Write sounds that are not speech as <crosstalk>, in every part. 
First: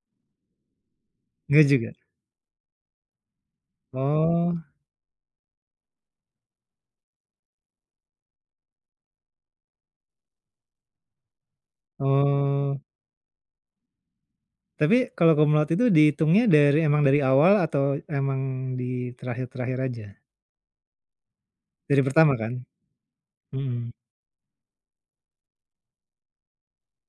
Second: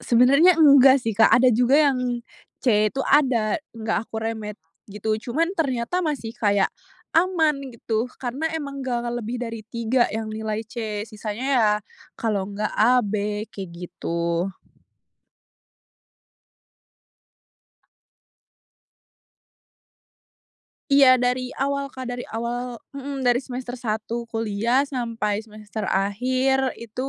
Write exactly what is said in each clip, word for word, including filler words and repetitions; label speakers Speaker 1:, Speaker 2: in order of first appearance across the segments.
Speaker 1: Sebenernya enggak sih, Kak, ada
Speaker 2: Nggak
Speaker 1: juga
Speaker 2: juga?
Speaker 1: yang C itu ada, nggak aku remed
Speaker 2: Oh.
Speaker 1: gitu. Cuman ternyata masih kayak aman gitu karena emang nggak lebih dari tiga yang nilai C sisanya ya, kalo nggak
Speaker 2: Oh.
Speaker 1: A, B kayak gitu.
Speaker 2: Tapi kalau cum laude itu dihitungnya dari emang dari awal atau emang di terakhir-terakhir aja?
Speaker 1: Iya dari awal,
Speaker 2: Dari
Speaker 1: Kak, dari
Speaker 2: pertama kan?
Speaker 1: awal mhm, dari semester
Speaker 2: Mhm.
Speaker 1: satu kuliah sampai semester akhir itu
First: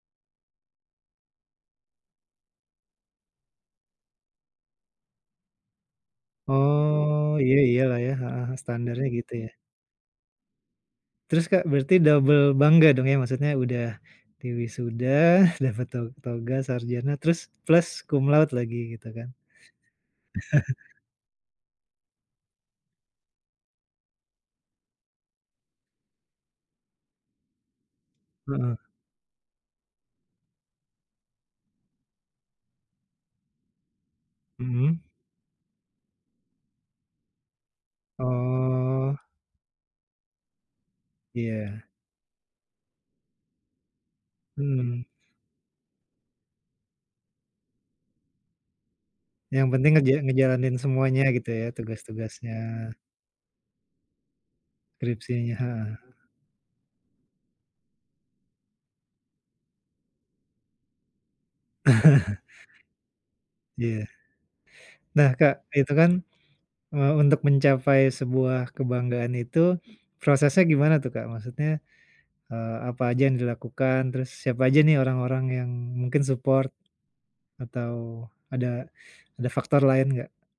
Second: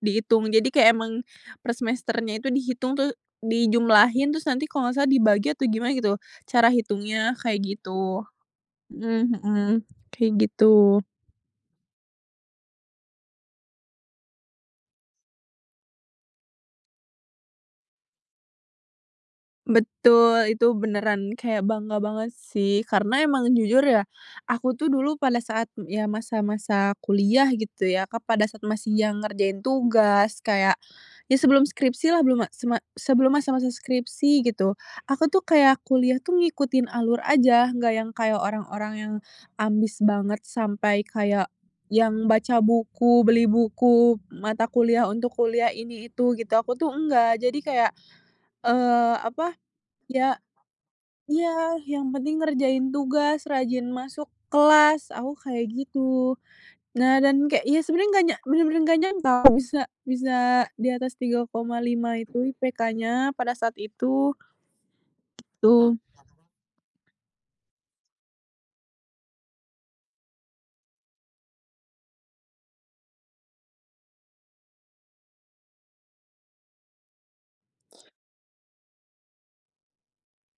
Speaker 1: dihitung, jadi kayak emang per semesternya itu dihitung tuh dijumlahin terus nanti kalau nggak salah dibagi atau gimana gitu, cara hitungnya
Speaker 2: Oh iya
Speaker 1: kayak
Speaker 2: iyalah ya,
Speaker 1: gitu.
Speaker 2: heeh, standarnya gitu
Speaker 1: Mhm
Speaker 2: ya.
Speaker 1: mhm, kayak gitu.
Speaker 2: Terus, Kak, berarti double bangga dong ya maksudnya udah diwisuda, dapat to toga, sarjana terus plus cum laude lagi gitu kan.
Speaker 1: Betul, itu
Speaker 2: <chuckles>
Speaker 1: beneran kayak bangga banget sih, karena emang jujur ya, aku tuh dulu pada saat ya masa-masa kuliah gitu ya, Kak, pada saat
Speaker 2: Heeh.
Speaker 1: masih yang ngerjain tugas, kayak ya sebelum skripsilah, belum ma sema sebelum masa-masa skripsi gitu,
Speaker 2: Mhm.
Speaker 1: aku tuh kayak kuliah tuh ngikutin alur aja nggak yang kayak orang-orang yang
Speaker 2: Oh.
Speaker 1: ambis banget sampai kayak
Speaker 2: Iya.
Speaker 1: yang baca buku, beli buku mata kuliah
Speaker 2: Mmm.
Speaker 1: untuk kuliah ini itu gitu aku tuh enggak jadi kayak, eee, apa
Speaker 2: Yang penting ngeja
Speaker 1: ya
Speaker 2: ngejalanin semuanya gitu ya,
Speaker 1: iya yang penting
Speaker 2: tugas-tugasnya.
Speaker 1: ngerjain tugas, rajin masuk kelas aku
Speaker 2: Skripsinya,
Speaker 1: kayak
Speaker 2: heeh.
Speaker 1: gitu. Nah, dan kayak ya sebenarnya nggak nya bener-bener nggak nyangka bisa bisa di atas tiga koma lima itu IPK-nya pada saat
Speaker 2: Iya.
Speaker 1: itu.
Speaker 2: Nah, Kak, itu
Speaker 1: Gitu.
Speaker 2: kan, eee, untuk mencapai sebuah kebanggaan itu prosesnya gimana tuh, Kak? Maksudnya, eee, apa aja yang dilakukan, terus siapa aja nih orang-orang yang mungkin support, atau ada ada faktor lain nggak?